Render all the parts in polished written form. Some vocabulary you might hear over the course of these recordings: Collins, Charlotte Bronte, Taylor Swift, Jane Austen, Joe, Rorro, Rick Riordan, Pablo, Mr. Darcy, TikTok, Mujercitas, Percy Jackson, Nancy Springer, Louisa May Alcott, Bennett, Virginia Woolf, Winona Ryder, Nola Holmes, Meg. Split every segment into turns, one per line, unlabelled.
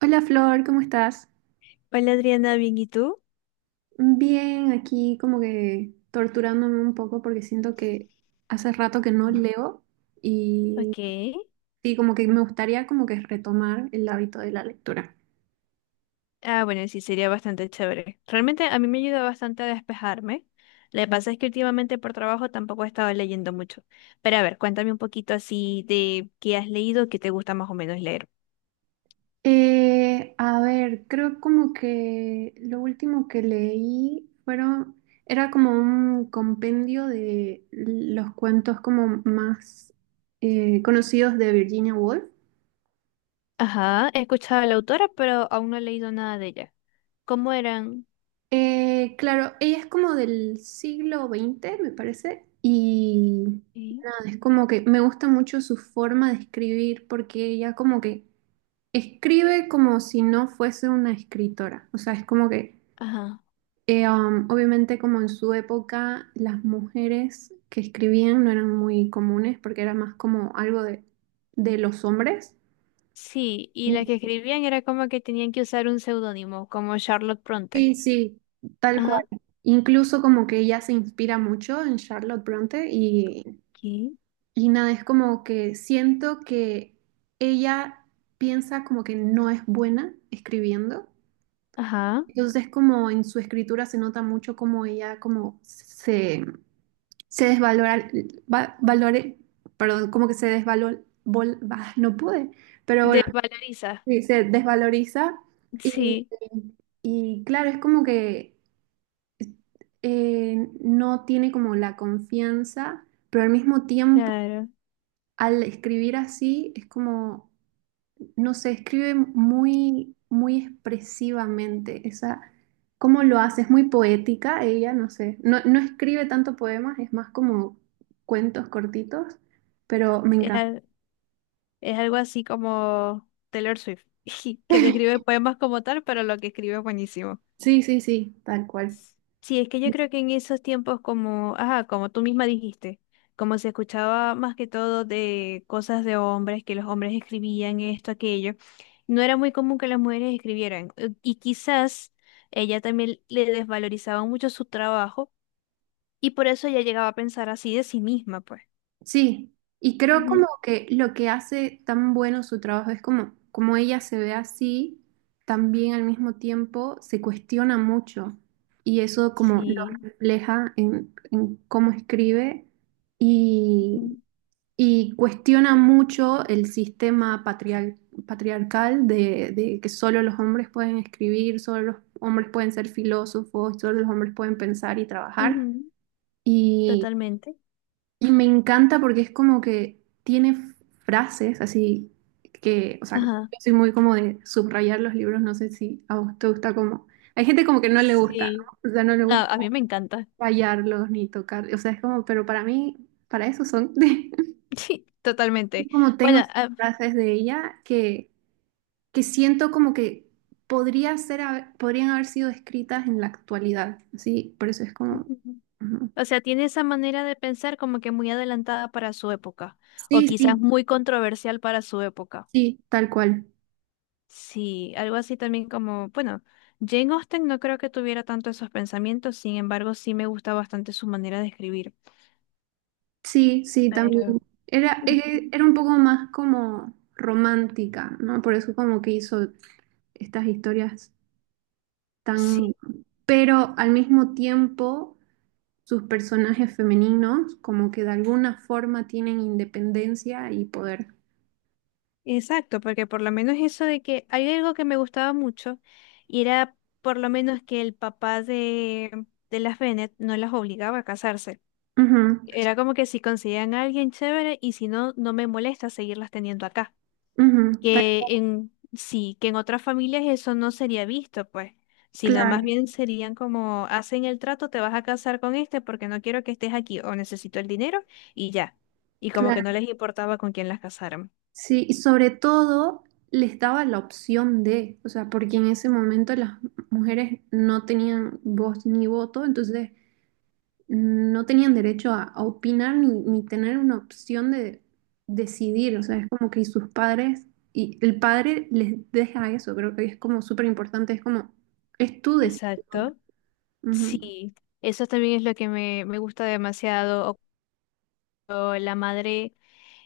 Hola Flor, ¿cómo estás?
Hola Adriana, bien, ¿y tú?
Bien, aquí como que torturándome un poco porque siento que hace rato que no
Mm.
leo y
Ok.
sí, como que me gustaría como que retomar el hábito de la lectura.
Ah, bueno, sí, sería bastante chévere. Realmente a mí me ayuda bastante a despejarme. Lo que pasa es que últimamente por trabajo tampoco he estado leyendo mucho. Pero a ver, cuéntame un poquito así de qué has leído, qué te gusta más o menos leer.
A ver, creo como que lo último que leí era como un compendio de los cuentos como más conocidos de Virginia Woolf.
Ajá, he escuchado a la autora, pero aún no he leído nada de ella. ¿Cómo eran?
Claro, ella es como del siglo XX, me parece, y
Sí.
nada, es como que me gusta mucho su forma de escribir porque ella como que escribe como si no fuese una escritora, o sea, es como que
Ajá.
obviamente como en su época las mujeres que escribían no eran muy comunes porque era más como algo de los hombres.
Sí, y las
Mm.
que escribían era como que tenían que usar un seudónimo, como Charlotte Bronte.
Sí, sí, tal cual.
Ajá.
Incluso como que ella se inspira mucho en Charlotte Bronte y
¿Qué?
Y nada, es como que siento que ella piensa como que no es buena escribiendo.
Ajá.
Entonces como en su escritura se nota mucho como ella como se desvalora, valore, perdón, como que se desvalor, bah, no pude, pero
De
bueno,
Valeriza.
sí, se desvaloriza y,
Sí.
y claro, es como que no tiene como la confianza, pero al mismo tiempo
Claro,
al escribir así es como no se escribe muy, muy expresivamente. Esa, ¿cómo lo hace? Es muy poética ella, no sé. No, no escribe tanto poemas, es más como cuentos cortitos, pero me
es,
encanta.
al- es algo así como Taylor Swift, que no escribe poemas como tal, pero lo que escribe es buenísimo.
Sí, sí, sí, tal cual.
Sí, es que yo creo que en esos tiempos como, ajá, como tú misma dijiste, como se escuchaba más que todo de cosas de hombres, que los hombres escribían esto, aquello, no era muy común que las mujeres escribieran. Y quizás ella también le desvalorizaba mucho su trabajo y por eso ella llegaba a pensar así de sí misma, pues.
Sí, y creo como
Ujú.
que lo que hace tan bueno su trabajo es como, como ella se ve así, también al mismo tiempo se cuestiona mucho y eso como lo
Sí.
refleja en cómo escribe y
Ujú.
Y cuestiona mucho el sistema patriarcal de que solo los hombres pueden escribir, solo los hombres pueden ser filósofos, solo los hombres pueden pensar y trabajar.
Ujú.
Y,
Totalmente.
y me encanta porque es como que tiene frases así que, o sea, yo
Ajá.
soy muy como de subrayar los libros, no sé si a vos te gusta como... Hay gente como que no le gusta,
Sí,
¿no? O sea, no le
no,
gusta
a mí me encanta.
rayarlos ni tocar, o sea, es como, pero para mí, para eso son...
Sí, totalmente.
Como tengo
Bueno,
esas
ah,
frases de ella que siento como que podrían haber sido escritas en la actualidad. Sí, por eso es como...
ujú.
Ujú.
O sea, tiene esa manera de pensar como que muy adelantada para su época, o
Sí,
quizás
sí,
muy controversial para su época.
sí, tal cual.
Sí, algo así también como, bueno, Jane Austen no creo que tuviera tanto esos pensamientos, sin embargo, sí me gusta bastante su manera de escribir.
Sí, sí, también.
Pero
Era,
mm,
eh, era un poco más como romántica, ¿no? Por eso como que hizo estas historias tan...
sí.
Pero al mismo tiempo, sus personajes femeninos como que de alguna forma tienen independencia y poder.
Exacto, porque por lo menos eso de que hay algo que me gustaba mucho y era por lo menos que el papá de las Bennett no las obligaba a casarse.
Ujú.
Era como que si conseguían a alguien chévere y si no, no me molesta seguirlas teniendo acá.
Ujú.
Que en sí, que en otras familias eso no sería visto, pues, sino
Claro,
más bien serían como hacen el trato, te vas a casar con este porque no quiero que estés aquí o necesito el dinero y ya. Y como que no
claro.
les importaba con quién las casaran.
Sí, y sobre todo les daba la opción de, o sea, porque en ese momento las mujeres no tenían voz ni voto, entonces no tenían derecho a opinar ni tener una opción de decidir, o sea, es como que sus padres, y el padre les deja eso, creo que es como súper importante, es como, es tu decisión.
Exacto.
Ujú.
Sí, eso también es lo que me gusta demasiado. O cuando la madre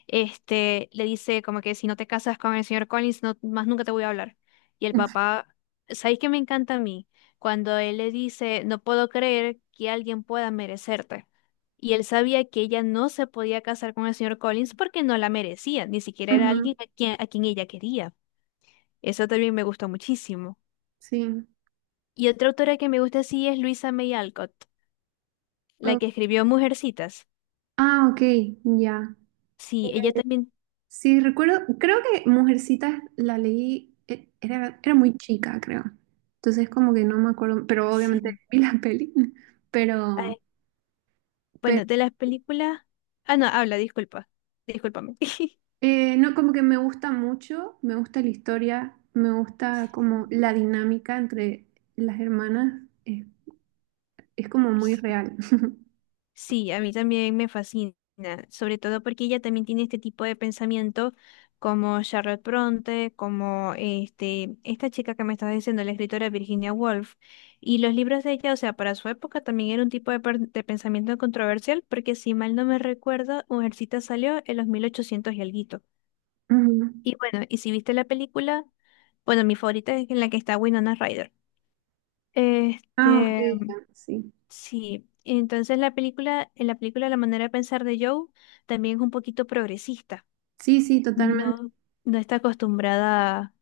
este, le dice como que si no te casas con el señor Collins, no, más nunca te voy a hablar. Y el papá, ¿sabéis qué me encanta a mí? Cuando él le dice, no puedo creer que alguien pueda merecerte. Y él sabía que ella no se podía casar con el señor Collins porque no la merecía, ni siquiera era
Ujú.
alguien a quien ella quería. Eso también me gustó muchísimo.
Sí.
Y otra autora que me gusta así es Luisa May Alcott, la
O-
que escribió Mujercitas.
Ah, ok, ya.
Sí, ella también,
Sí, recuerdo, creo que Mujercitas la leí, era muy chica, creo. Entonces como que no me acuerdo, pero obviamente
sí.
vi la peli,
A
pero,
ver,
pero
bueno, de las películas. Ah, no, habla, disculpa. Discúlpame.
eh, no, como que me gusta mucho, me gusta la historia, me gusta como la dinámica entre las hermanas, es como muy real.
Sí, a mí también me fascina, sobre todo porque ella también tiene este tipo de pensamiento como Charlotte Bronte, como este, esta chica que me estás diciendo, la escritora Virginia Woolf, y los libros de ella, o sea, para su época también era un tipo de pensamiento controversial, porque si mal no me recuerdo, Mujercita salió en los 1800 y algo.
Ujú.
Y bueno, y si viste la película, bueno, mi favorita es en la que está Winona Ryder.
Ah, ok,
Este,
ya, sí.
sí, entonces la película, en la película la manera de pensar de Joe también es un poquito progresista.
Sí, sí, totalmente.
No, no está acostumbrada, a-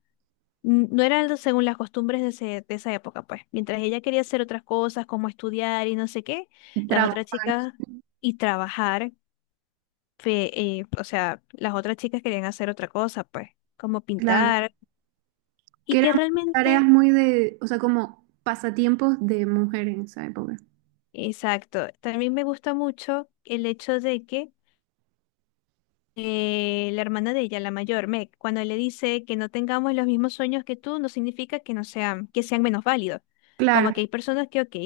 n- no era algo según las costumbres de esa época, pues. Mientras ella quería hacer otras cosas, como estudiar y no sé qué, las
Trabajar,
otras chicas y trabajar, fe- o sea, las otras chicas querían hacer otra cosa, pues, como
claro.
pintar,
Que
y que
eran tareas
realmente
muy de, o sea, como pasatiempos de mujer en esa época.
Exacto. También me gusta mucho el hecho de que la hermana de ella, la mayor, Meg, cuando le dice que no tengamos los mismos sueños que tú, no significa que no sean, que sean menos válidos. Como
Claro,
que hay personas que, ok,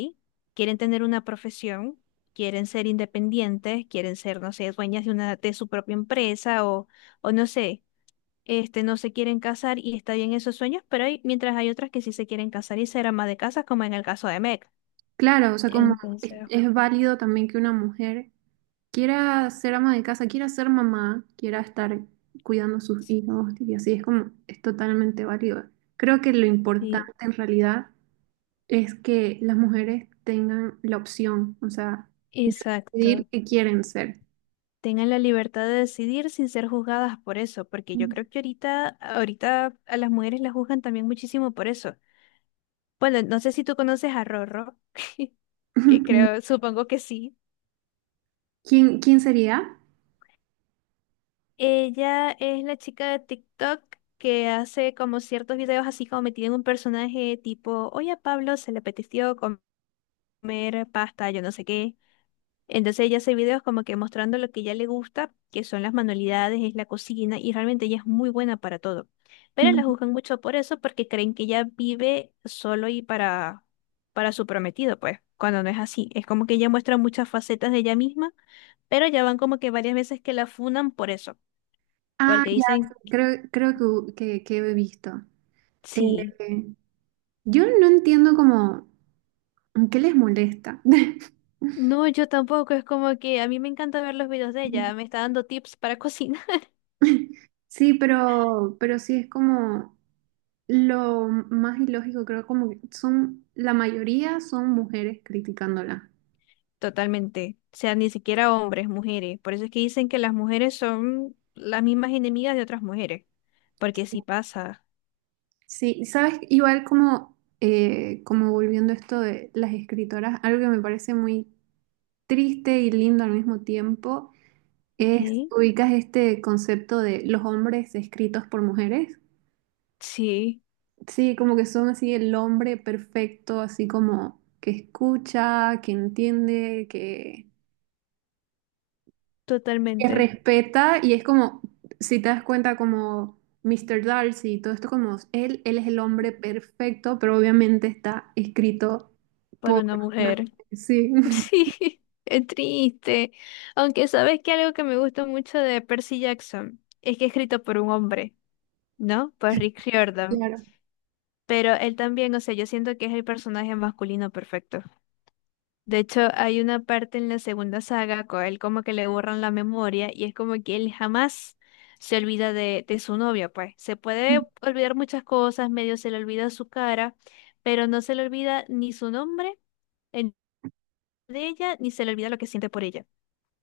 quieren tener una profesión, quieren ser independientes, quieren ser, no sé, dueñas de una, de su propia empresa o no sé, este, no se quieren casar y está bien esos sueños, pero hay, mientras hay otras que sí se quieren casar y ser ama de casa, como en el caso de Meg.
claro, o sea, como es,
Entonces,
es válido también que una mujer quiera ser ama de casa, quiera ser mamá, quiera estar cuidando a sus hijos y así es como es totalmente válido. Creo que lo importante
sí.
en realidad es que las mujeres tengan la opción, o sea, decidir
Exacto.
qué quieren ser.
Tengan la libertad de decidir sin ser juzgadas por eso, porque yo creo que ahorita, ahorita a las mujeres las juzgan también muchísimo por eso. Bueno, no sé si tú conoces a Rorro, que creo, supongo que sí.
¿Quién sería?
Ella es la chica de TikTok que hace como ciertos videos así como metida en un personaje tipo, oye a Pablo se le apeteció comer pasta, yo no sé qué. Entonces ella hace videos como que mostrando lo que ella le gusta, que son las manualidades, es la cocina, y realmente ella es muy buena para todo. Pero la
Mm.
juzgan mucho por eso, porque creen que ella vive solo y para su prometido, pues, cuando no es así. Es como que ella muestra muchas facetas de ella misma, pero ya van como que varias veces que la funan por eso,
Ah,
porque
ya,
dicen,
sí, creo que he visto.
sí.
Eh, yo no entiendo como qué les molesta.
No, yo tampoco, es como que a mí me encanta ver los videos de ella, me está dando tips para cocinar.
Sí, pero sí es como lo más ilógico, creo como que son, la mayoría son mujeres criticándola.
Totalmente. O sea, ni siquiera hombres, mujeres. Por eso es que dicen que las mujeres son las mismas enemigas de otras mujeres. Porque sí pasa.
Sí, sabes, igual como, como volviendo a esto de las escritoras, algo que me parece muy triste y lindo al mismo tiempo
¿Ok?
ubicas este concepto de los hombres escritos por mujeres.
Sí,
Sí, como que son así el hombre perfecto, así como que escucha, que entiende, que
totalmente.
respeta y es como, si te das cuenta, como Mr. Darcy y todo esto, como él es el hombre perfecto, pero obviamente está escrito
Para
por
una
una-.
mujer.
Sí,
Sí, es triste. Aunque sabes que algo que me gusta mucho de Percy Jackson es que es escrito por un hombre, ¿no? Por Rick Riordan.
claro.
Pero él también, o sea, yo siento que es el personaje masculino perfecto. De hecho, hay una parte en la segunda saga con él como que le borran la memoria y es como que él jamás se olvida de su novia, pues. Se puede olvidar muchas cosas, medio se le olvida su cara, pero no se le olvida ni su nombre en- de ella, ni se le olvida lo que siente por ella.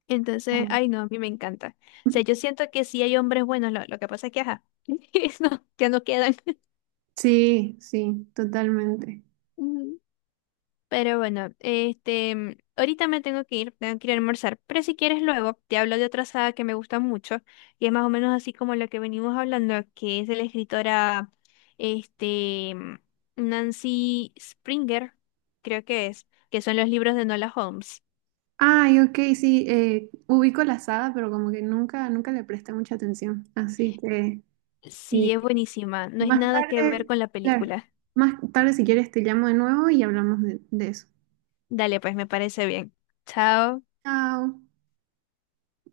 Entonces, ay no, a mí me encanta. O sea, yo siento que sí hay hombres buenos, lo que pasa es que, ajá, no, ya no quedan.
Sí, sí, totalmente.
Pero bueno, este, ahorita me tengo que ir a almorzar. Pero si quieres luego, te hablo de otra saga que me gusta mucho y es más o menos así como lo que venimos hablando, que es de la escritora, este, Nancy Springer, creo que es, que son los libros de Nola Holmes.
Ay, ok, sí, ubico la saga, pero como que nunca, nunca le presté mucha atención. Así que eh,
Sí, es buenísima, no es
más
nada que ver
tarde,
con la
claro,
película.
más tarde si quieres te llamo de nuevo y hablamos de eso.
Dale, pues me parece bien. Chao.
Chao.